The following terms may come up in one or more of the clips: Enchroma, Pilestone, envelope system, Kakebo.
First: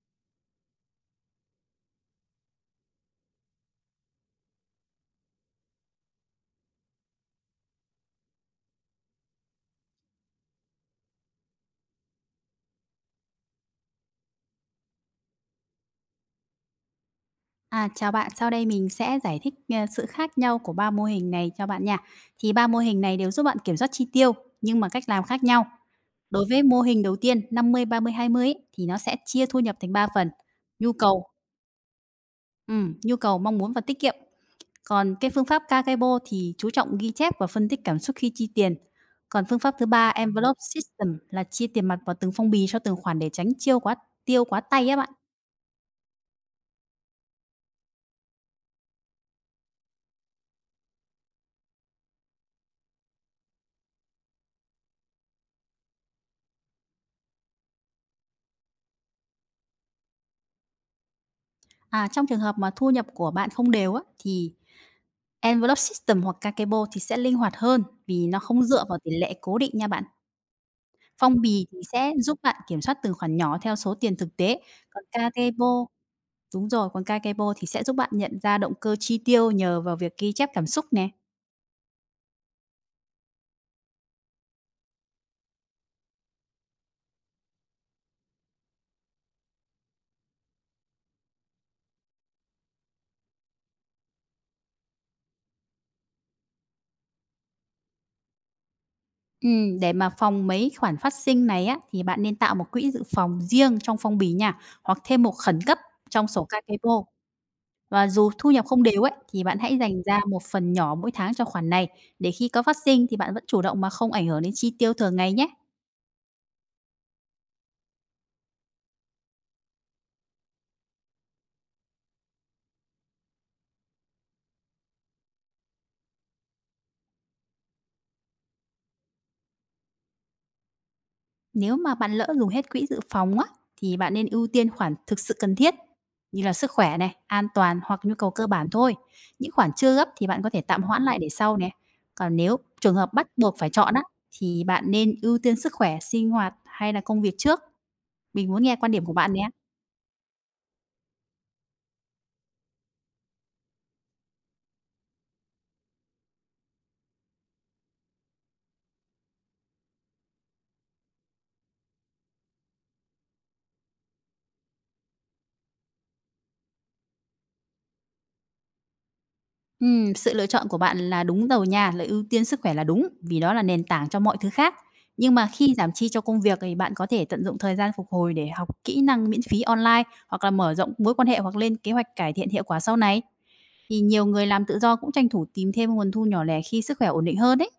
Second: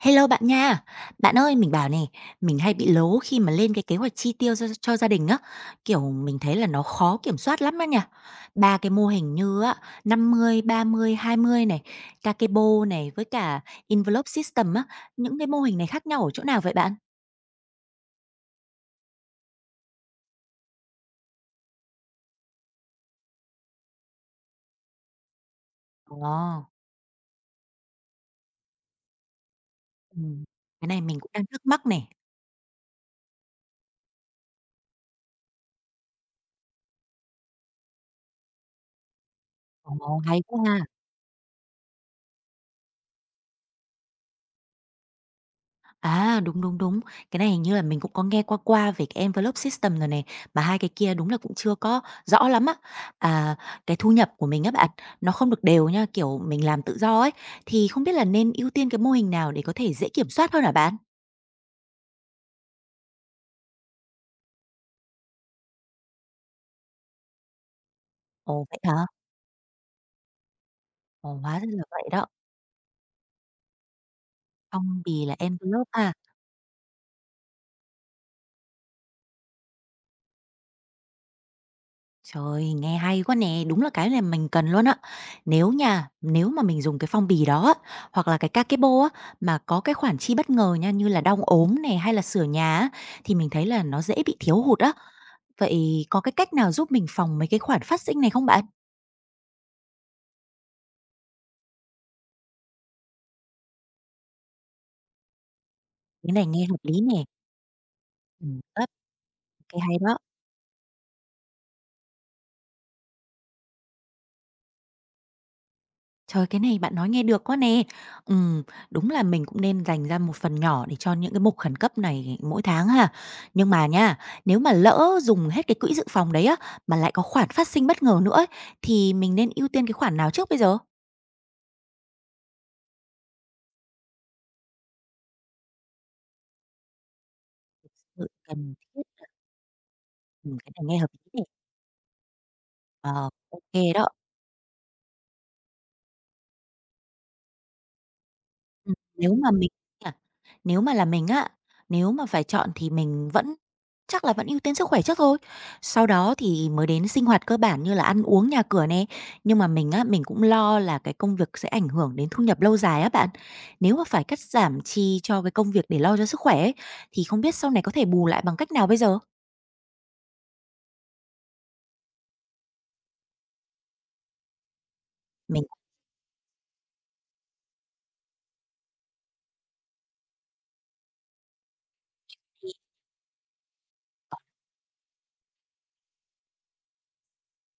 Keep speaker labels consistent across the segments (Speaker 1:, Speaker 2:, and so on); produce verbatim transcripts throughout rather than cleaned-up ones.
Speaker 1: Hello bạn nha. Bạn ơi, mình bảo này, mình hay bị lố khi mà lên cái kế hoạch chi tiêu cho cho gia đình á, kiểu, mình thấy là nó khó kiểm soát lắm á nha. Ba cái mô hình như á, năm mươi, ba mươi, hai mươi này, Kakebo này với cả envelope system á, những cái mô hình này khác nhau ở chỗ nào vậy bạn?
Speaker 2: À, chào bạn, sau đây mình sẽ giải thích, ờ, sự khác nhau của ba mô hình này cho bạn nha. Thì ba mô hình này đều giúp bạn kiểm soát chi tiêu, nhưng mà cách làm khác nhau. Đối
Speaker 1: Ồ.
Speaker 2: với mô hình đầu tiên năm mươi ba mươi hai mươi ấy, thì nó sẽ chia thu nhập thành ba phần:
Speaker 1: Ừm, cái
Speaker 2: nhu
Speaker 1: này mình
Speaker 2: cầu,
Speaker 1: cũng đang thắc mắc này.
Speaker 2: ừm, nhu cầu, mong muốn và tiết kiệm. Còn cái phương pháp Kakebo thì chú trọng ghi chép và phân tích cảm xúc khi chi tiền. Còn phương pháp thứ ba
Speaker 1: Ồ, hay
Speaker 2: envelope
Speaker 1: quá ha.
Speaker 2: system là chia tiền mặt vào từng phong bì cho từng khoản để tránh chiêu quá tiêu quá tay á bạn.
Speaker 1: À, đúng, đúng, đúng. Cái này hình như là mình cũng có nghe qua qua về cái envelope system rồi này mà hai cái kia đúng là cũng chưa có rõ lắm á. À, cái thu nhập của mình á bạn, nó không được đều nha, kiểu, mình làm tự do ấy, thì không biết là nên ưu tiên cái mô hình nào để có thể dễ kiểm soát hơn hả bạn?
Speaker 2: À, trong trường hợp mà thu nhập của bạn không đều á, thì envelope system hoặc Kakebo thì sẽ linh hoạt hơn vì nó không
Speaker 1: Ồ, vậy
Speaker 2: dựa vào
Speaker 1: hả?
Speaker 2: tỷ lệ cố định nha bạn.
Speaker 1: Ồ,
Speaker 2: Phong
Speaker 1: hóa ra
Speaker 2: bì thì
Speaker 1: là vậy
Speaker 2: sẽ
Speaker 1: đó,
Speaker 2: giúp bạn kiểm soát từng khoản nhỏ theo số tiền thực tế,
Speaker 1: phong
Speaker 2: còn
Speaker 1: bì là
Speaker 2: Kakebo,
Speaker 1: envelope à.
Speaker 2: đúng rồi, còn Kakebo thì sẽ giúp bạn nhận ra động cơ chi tiêu nhờ vào việc ghi chép cảm xúc nè.
Speaker 1: Trời, nghe hay quá nè, đúng là cái này mình cần luôn á. Nếu nha, nếu mà mình dùng cái phong bì đó á, hoặc là cái Kakebo á, mà có cái khoản chi bất ngờ nha, như là đau ốm này hay là sửa nhà á, thì mình thấy là nó dễ bị thiếu hụt á. Vậy có cái cách nào giúp mình phòng mấy cái khoản phát sinh này không bạn?
Speaker 2: Ừm, để mà phòng mấy khoản phát sinh này á, thì bạn nên tạo một quỹ dự phòng riêng trong phong bì nha, hoặc thêm một khẩn cấp trong
Speaker 1: Cái
Speaker 2: sổ
Speaker 1: này nghe hợp lý
Speaker 2: Kakebo.
Speaker 1: nè.
Speaker 2: Và dù
Speaker 1: Ừ,
Speaker 2: thu nhập không
Speaker 1: ấp,
Speaker 2: đều ấy, thì bạn hãy
Speaker 1: cái hay
Speaker 2: dành
Speaker 1: đó.
Speaker 2: ra một phần nhỏ mỗi tháng cho khoản này, để khi có phát sinh thì bạn vẫn chủ động mà không ảnh hưởng đến chi tiêu thường ngày nhé.
Speaker 1: Trời, cái này bạn nói nghe được quá nè. Ừm, đúng là mình cũng nên dành ra một phần nhỏ để cho những cái mục khẩn cấp này mỗi tháng ha. Nhưng mà nha, nếu mà lỡ dùng hết cái quỹ dự phòng đấy á, mà lại có khoản phát sinh bất ngờ nữa ấy, thì mình nên ưu tiên cái khoản nào trước bây giờ?
Speaker 2: Nếu mà bạn lỡ dùng hết quỹ dự phòng á, thì bạn nên ưu tiên khoản thực sự cần thiết, như là sức khỏe này, an toàn hoặc nhu
Speaker 1: Ừ,
Speaker 2: cầu cơ bản
Speaker 1: cần
Speaker 2: thôi.
Speaker 1: thiết,
Speaker 2: Những khoản chưa gấp thì bạn có
Speaker 1: ừm,
Speaker 2: thể
Speaker 1: cái
Speaker 2: tạm
Speaker 1: này nghe
Speaker 2: hoãn
Speaker 1: hợp
Speaker 2: lại
Speaker 1: lý
Speaker 2: để
Speaker 1: nè.
Speaker 2: sau nè. Còn nếu trường hợp bắt
Speaker 1: Ờ,
Speaker 2: buộc
Speaker 1: ô
Speaker 2: phải chọn á,
Speaker 1: đó.
Speaker 2: thì bạn nên ưu tiên sức khỏe, sinh hoạt hay là công việc trước. Mình muốn nghe quan
Speaker 1: Ừm,
Speaker 2: điểm của bạn
Speaker 1: nếu
Speaker 2: nè.
Speaker 1: mà mình nha, nếu mà là mình á, nếu mà phải chọn thì mình vẫn chắc là vẫn ưu tiên sức khỏe trước thôi, sau đó thì mới đến sinh hoạt cơ bản như là ăn uống, nhà cửa nè. Nhưng mà mình á, mình cũng lo là cái công việc sẽ ảnh hưởng đến thu nhập lâu dài á bạn. Nếu mà phải cắt giảm chi cho cái công việc để lo cho sức khỏe ấy, thì không biết sau này có thể bù lại bằng cách nào bây giờ?
Speaker 2: Ừm, sự lựa chọn của bạn là đúng đầu nha, là ưu tiên sức khỏe là đúng, vì đó là nền tảng cho mọi thứ khác. Nhưng mà
Speaker 1: Mình
Speaker 2: khi giảm chi cho công việc thì bạn có thể tận dụng thời gian phục hồi để học kỹ năng miễn phí online, hoặc là mở rộng mối quan hệ, hoặc lên kế hoạch cải thiện hiệu quả sau này. Thì nhiều người làm tự do cũng tranh thủ tìm thêm nguồn thu nhỏ lẻ khi sức khỏe ổn định hơn đấy.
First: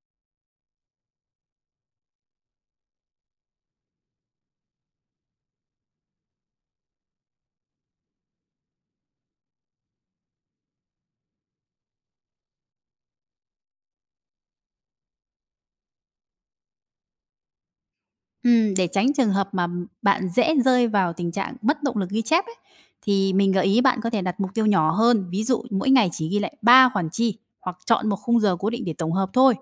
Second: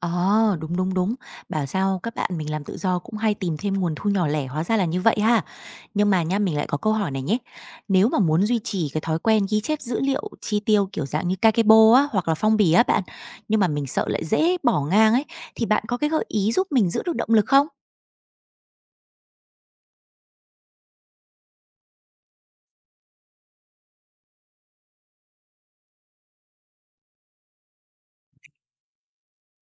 Speaker 1: Ờ, đúng, đúng, đúng. Bảo sao các bạn mình làm tự do cũng hay tìm thêm nguồn thu nhỏ lẻ, hóa ra là như vậy ha. Nhưng mà nha, mình lại có câu hỏi này nhé. Nếu mà muốn duy trì cái thói quen ghi chép dữ liệu chi tiêu kiểu dạng như Kakebo á, hoặc là phong bì á bạn, nhưng mà mình sợ lại dễ bỏ ngang ấy, thì bạn có cái gợi ý giúp mình giữ được động lực không?
Speaker 2: Ừm, để tránh trường hợp mà bạn dễ rơi vào tình trạng mất động lực ghi chép ấy, thì mình gợi ý bạn có thể đặt mục tiêu nhỏ hơn, ví dụ mỗi ngày chỉ ghi lại ba khoản chi, hoặc chọn một khung giờ cố định để tổng hợp thôi.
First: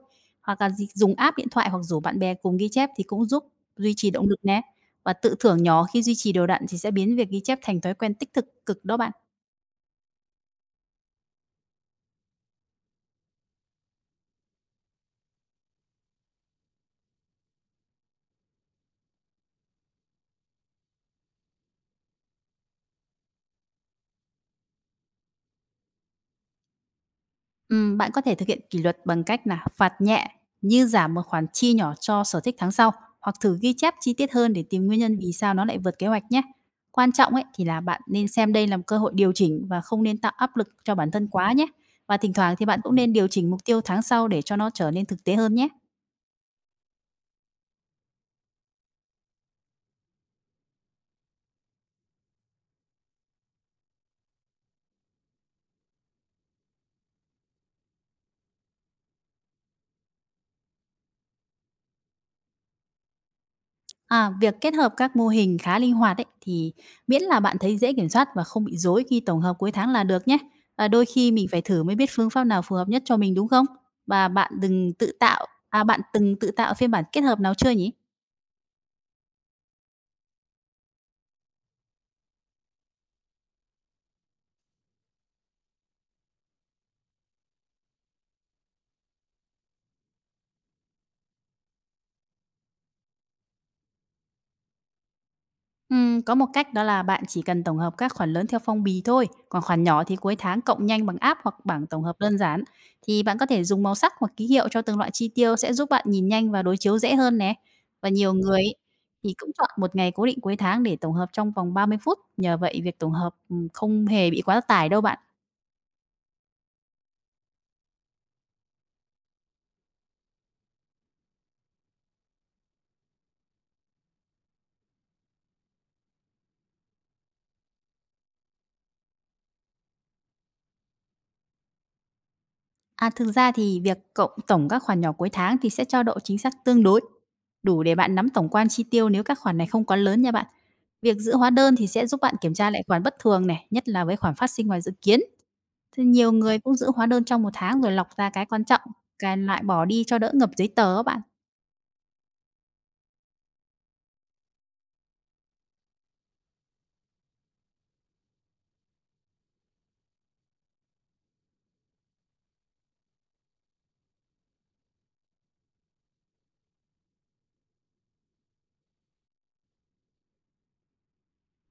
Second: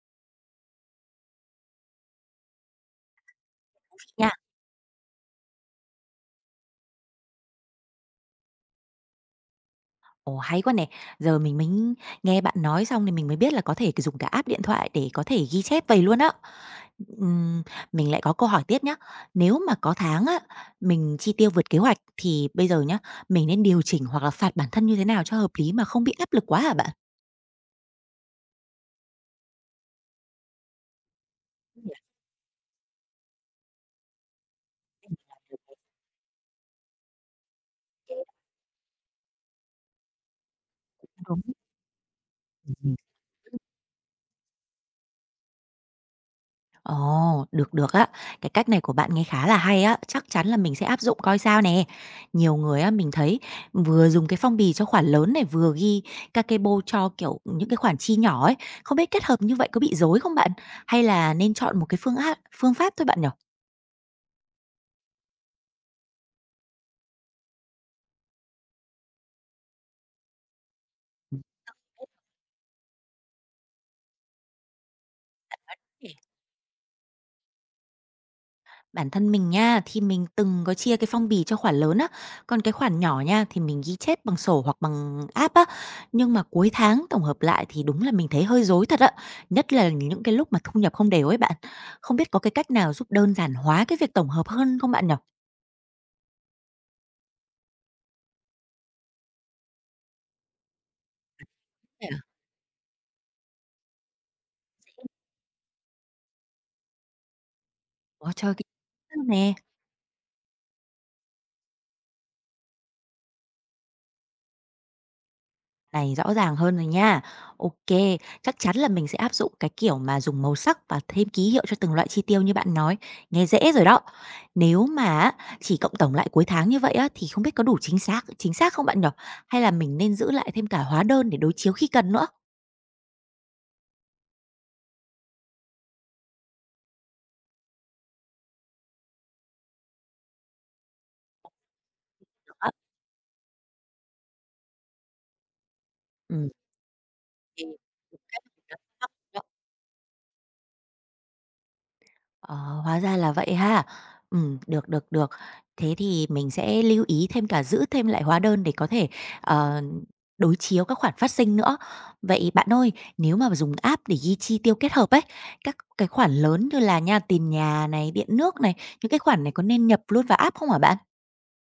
Speaker 2: Hoặc là gì- dùng app điện thoại hoặc rủ bạn bè cùng ghi chép thì cũng giúp duy trì động
Speaker 1: Nha.
Speaker 2: lực nè. Và tự thưởng nhỏ khi duy trì đều đặn thì sẽ biến việc ghi chép thành thói quen tích cực cực đó bạn.
Speaker 1: Ồ hay quá nè. Giờ mình mới nghe bạn nói xong thì mình mới biết là có thể dùng cả app điện thoại để có thể ghi chép vậy luôn á. Ừm, mình lại có câu hỏi tiếp nhá. Nếu mà có tháng á, mình chi tiêu vượt kế hoạch thì bây giờ nhá, mình nên điều chỉnh hoặc là phạt bản thân như thế nào cho hợp lý mà không bị áp lực quá hả bạn?
Speaker 2: Ừm, bạn có thể thực hiện kỷ luật bằng cách là phạt nhẹ, như giảm một khoản chi nhỏ cho sở thích tháng sau, hoặc thử ghi chép chi tiết hơn để tìm nguyên nhân vì sao nó lại vượt kế hoạch nhé. Quan trọng ấy thì là bạn nên xem đây là một cơ hội điều chỉnh và không nên tạo áp lực cho bản thân
Speaker 1: Đúng.
Speaker 2: quá nhé. Và thỉnh thoảng thì bạn cũng
Speaker 1: Ừm.
Speaker 2: nên điều chỉnh mục tiêu tháng sau để cho nó trở nên thực tế hơn nhé.
Speaker 1: Ồ, được được á. Cái cách này của bạn nghe khá là hay á, chắc chắn là mình sẽ áp dụng coi sao nè. Nhiều người á mình thấy vừa dùng cái phong bì cho khoản lớn này, vừa ghi các cái bô cho, kiểu, những cái khoản chi nhỏ ấy, không biết kết hợp như vậy có bị rối không bạn? Hay là nên chọn một cái phương á phương pháp thôi bạn nhỉ?
Speaker 2: À, việc kết hợp các mô hình khá linh hoạt ấy, thì miễn là bạn thấy dễ kiểm soát và không bị rối khi tổng hợp cuối tháng là được nhé. À, đôi khi mình phải thử mới biết phương pháp nào phù hợp nhất cho mình đúng không? Và bạn đừng tự tạo, à bạn
Speaker 1: Ê,
Speaker 2: từng tự tạo phiên bản kết hợp nào chưa nhỉ?
Speaker 1: bản thân mình nha, thì mình từng có chia cái phong bì cho khoản lớn á, còn cái khoản nhỏ nha thì mình ghi chép bằng sổ hoặc bằng app á. Nhưng mà cuối tháng tổng hợp lại thì đúng là mình thấy hơi rối thật á, nhất là những cái lúc mà thu nhập không đều ấy bạn. Không biết có cái cách nào giúp đơn giản hóa cái việc tổng hợp hơn không bạn nhỉ?
Speaker 2: Ừm, có một cách đó là bạn chỉ cần tổng hợp các khoản lớn theo phong bì thôi, còn khoản nhỏ thì cuối tháng cộng nhanh bằng app hoặc bảng tổng
Speaker 1: Thế à?
Speaker 2: hợp đơn giản. Thì bạn có thể dùng màu sắc hoặc ký hiệu cho từng loại chi tiêu, sẽ giúp bạn nhìn nhanh và đối chiếu dễ hơn nè. Và
Speaker 1: Có
Speaker 2: nhiều
Speaker 1: chơi
Speaker 2: người
Speaker 1: cái
Speaker 2: ấy, thì cũng
Speaker 1: nè.
Speaker 2: chọn một ngày cố định cuối tháng để tổng hợp trong vòng ba mươi phút, nhờ vậy việc tổng hợp ừm, không hề bị quá tải đâu bạn.
Speaker 1: Này rõ ràng hơn rồi nha. OK, chắc chắn là mình sẽ áp dụng cái kiểu mà dùng màu sắc và thêm ký hiệu cho từng loại chi tiêu như bạn nói, nghe dễ rồi đó. Nếu mà á, chỉ cộng tổng lại cuối tháng như vậy á, thì không biết có đủ chính xác chính xác không bạn nhỉ? Hay là mình nên giữ lại thêm cả hóa đơn để đối chiếu khi cần nữa?
Speaker 2: À, thực ra thì việc cộng tổng các khoản nhỏ cuối tháng thì sẽ cho độ chính xác tương đối, đủ để bạn nắm tổng quan chi tiêu nếu các khoản này không quá lớn nha bạn. Việc giữ hóa đơn thì sẽ giúp bạn kiểm
Speaker 1: Đó,
Speaker 2: tra lại khoản bất thường này, nhất là với khoản phát sinh ngoài dự kiến. Thì nhiều
Speaker 1: ừm.
Speaker 2: người cũng giữ hóa đơn trong một tháng rồi lọc ra cái quan trọng, cái lại bỏ đi cho đỡ ngập giấy tờ á bạn.
Speaker 1: Ờ, hóa ra là vậy ha. Ừm, được, được, được. Thế thì mình sẽ lưu ý thêm cả giữ thêm lại hóa đơn để có thể, ờ, đối chiếu các khoản phát sinh nữa. Vậy bạn ơi, nếu mà dùng app để ghi chi tiêu kết hợp ấy, các cái khoản lớn như là nha, tiền nhà này, điện nước này, những cái khoản này có nên nhập luôn vào app không hả bạn?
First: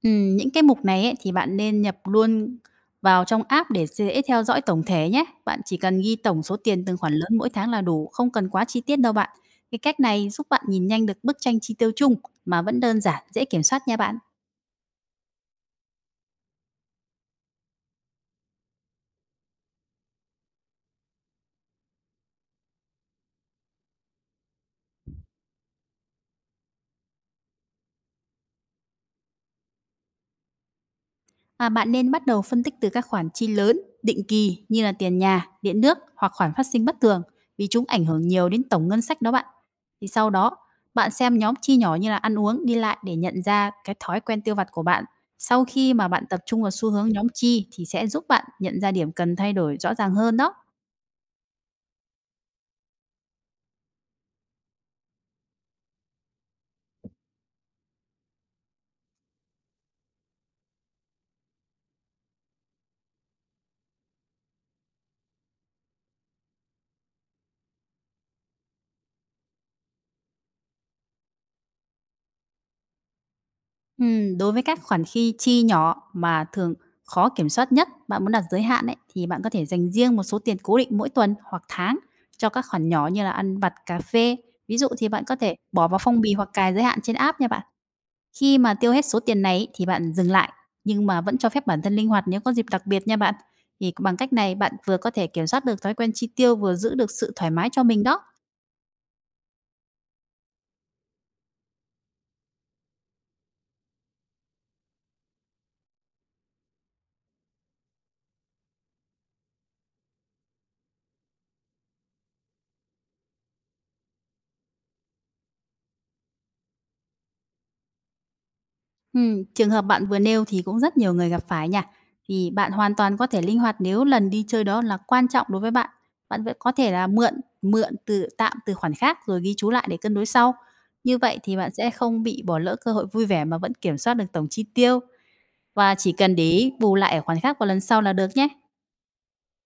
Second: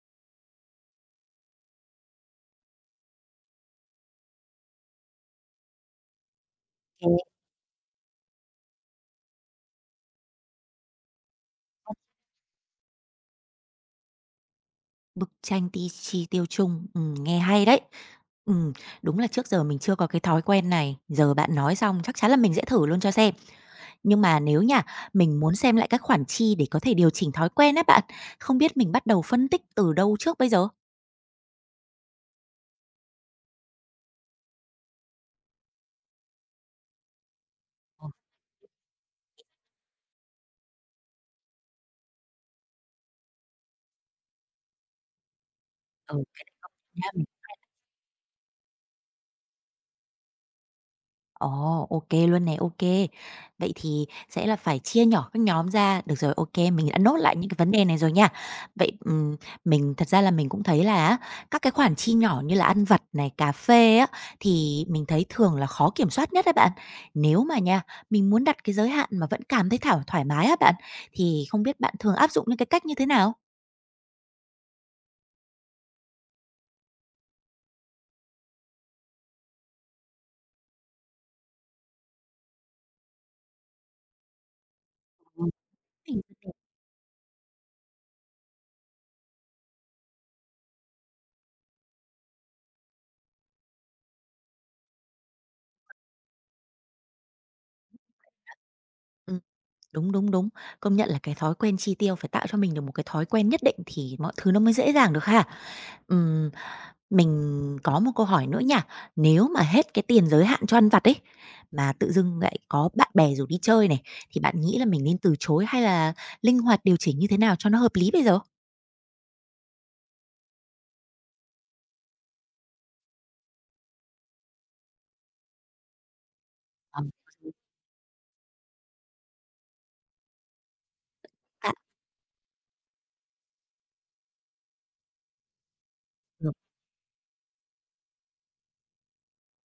Speaker 2: Ừm, những cái mục này ấy, thì bạn nên nhập luôn vào trong app để dễ theo dõi tổng thể nhé. Bạn chỉ cần ghi tổng số tiền từng khoản lớn mỗi tháng là đủ, không cần quá chi tiết đâu bạn. Cái cách này giúp bạn nhìn nhanh được bức tranh chi tiêu chung mà vẫn đơn giản, dễ kiểm soát nha bạn.
Speaker 1: Bức tranh ti chi tiêu chung, ừm, nghe hay đấy. Ừm, đúng là trước giờ mình chưa có cái thói quen này, giờ bạn nói xong chắc chắn là mình sẽ thử luôn cho xem. Nhưng mà nếu nha, mình muốn xem lại các khoản chi để có thể điều chỉnh thói quen á bạn, không biết mình bắt đầu phân tích từ đâu trước bây giờ?
Speaker 2: À, bạn nên bắt đầu phân tích từ các khoản chi lớn, định kỳ như là tiền nhà, điện nước, hoặc khoản phát sinh bất thường, vì chúng ảnh
Speaker 1: Ờ,
Speaker 2: hưởng nhiều đến tổng ngân sách đó bạn. Thì sau đó, bạn xem nhóm chi nhỏ như là ăn uống, đi lại, để nhận ra cái thói quen tiêu vặt của bạn. Sau khi mà
Speaker 1: ừ,
Speaker 2: bạn tập
Speaker 1: cái
Speaker 2: trung
Speaker 1: đấy
Speaker 2: vào xu hướng
Speaker 1: nha.
Speaker 2: nhóm chi thì sẽ giúp bạn nhận ra điểm cần thay đổi rõ ràng hơn đó.
Speaker 1: Ồ, OK luôn này, OK. Vậy thì sẽ là phải chia nhỏ các nhóm ra. Được rồi, OK mình đã nốt lại những cái vấn đề này rồi nha. Vậy, ừm, mình thật ra là mình cũng thấy là á, các cái khoản chi nhỏ như là ăn vặt này, cà phê á, thì mình thấy thường là khó kiểm soát nhất đấy bạn. Nếu mà nha, mình muốn đặt cái giới hạn mà vẫn cảm thấy thảo thoải mái á bạn, thì không biết bạn thường áp dụng những cái cách như thế nào?
Speaker 2: Ừm, đối với các khoản chi chi nhỏ mà thường khó kiểm soát nhất, bạn muốn đặt giới hạn ấy, thì bạn có thể dành riêng một số tiền cố định mỗi tuần hoặc tháng cho các khoản nhỏ như là ăn vặt, cà phê. Ví dụ thì bạn có
Speaker 1: Ừm.
Speaker 2: thể bỏ vào phong bì hoặc cài giới hạn trên app nha bạn. Khi mà tiêu hết số tiền này ấy, thì bạn dừng lại, nhưng mà vẫn cho phép bản thân linh hoạt nếu có dịp đặc biệt nha bạn. Thì bằng cách này bạn vừa có thể kiểm soát được thói quen chi tiêu, vừa giữ được sự thoải mái cho mình đó.
Speaker 1: Ừm, đúng, đúng, đúng. Công nhận là cái thói quen chi tiêu phải tạo cho mình được một cái thói quen nhất định thì mọi thứ nó mới dễ dàng được ha. Ừm, mình có một câu hỏi nữa nha. Nếu mà hết cái tiền giới hạn cho ăn vặt ấy, mà tự dưng lại có bạn bè rủ đi chơi này, thì bạn nghĩ là mình nên từ chối hay là linh hoạt điều chỉnh như thế nào cho nó hợp lý bây giờ?
Speaker 2: Ừm, trường hợp bạn vừa nêu thì cũng rất nhiều người gặp phải nha. Thì bạn hoàn toàn có thể linh hoạt nếu lần đi chơi đó là quan trọng đối với bạn. Bạn vẫn có thể
Speaker 1: Ờ.
Speaker 2: là mượn mượn từ tạm từ khoản khác rồi ghi chú lại để cân đối sau. Như vậy thì
Speaker 1: bạn-
Speaker 2: bạn sẽ không bị bỏ lỡ cơ hội vui vẻ mà vẫn kiểm soát được tổng chi tiêu, và chỉ cần để ý bù lại ở khoản khác vào lần sau là được nhé.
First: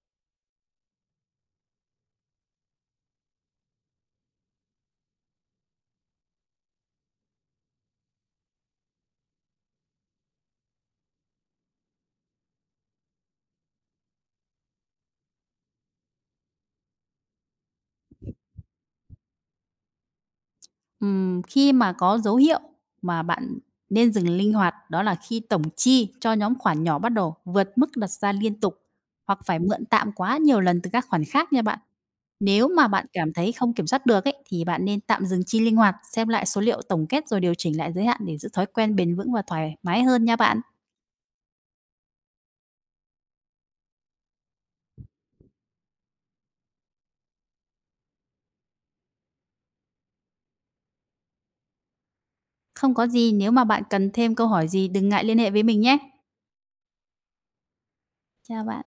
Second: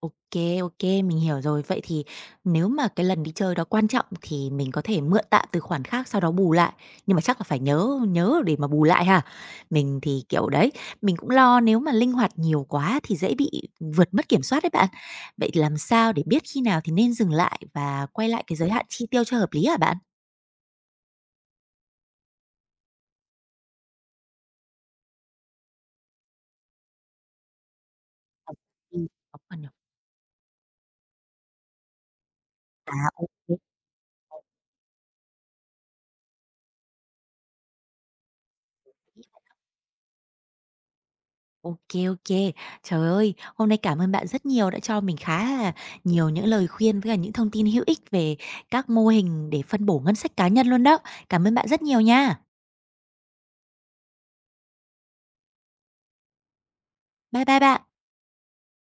Speaker 1: OK OK, mình hiểu rồi. Vậy thì nếu mà cái lần đi chơi đó quan trọng thì mình có thể mượn tạm từ khoản khác sau đó bù lại, nhưng mà chắc là phải nhớ nhớ để mà bù lại ha. Mình thì, kiểu, đấy, mình cũng lo nếu mà linh hoạt nhiều quá thì dễ bị vượt mất kiểm soát đấy bạn. Vậy làm sao để biết khi nào thì nên dừng lại và quay lại cái giới hạn chi tiêu cho hợp lý hả bạn?
Speaker 2: Ừm, khi mà có dấu hiệu mà bạn nên dừng linh hoạt đó là khi tổng chi cho nhóm khoản nhỏ bắt đầu vượt mức đặt ra liên tục,
Speaker 1: Ừm.
Speaker 2: hoặc phải mượn tạm quá nhiều lần từ các khoản khác nha bạn. Nếu mà
Speaker 1: À,
Speaker 2: bạn
Speaker 1: ô
Speaker 2: cảm thấy không kiểm soát được ấy, thì bạn nên tạm dừng chi linh hoạt, xem lại số liệu tổng kết rồi điều chỉnh lại giới hạn để giữ thói quen bền vững và thoải mái hơn nha bạn.
Speaker 1: OK OK. Trời ơi, hôm nay cảm ơn bạn rất nhiều đã cho mình khá là nhiều những lời khuyên với cả những thông tin hữu ích về các mô hình để phân bổ ngân sách cá nhân luôn đó. Cảm ơn bạn rất nhiều nha.
Speaker 2: Không có gì, nếu mà bạn cần thêm câu hỏi gì đừng ngại liên hệ với mình nhé.
Speaker 1: Bye bye bạn.
Speaker 2: Chào bạn.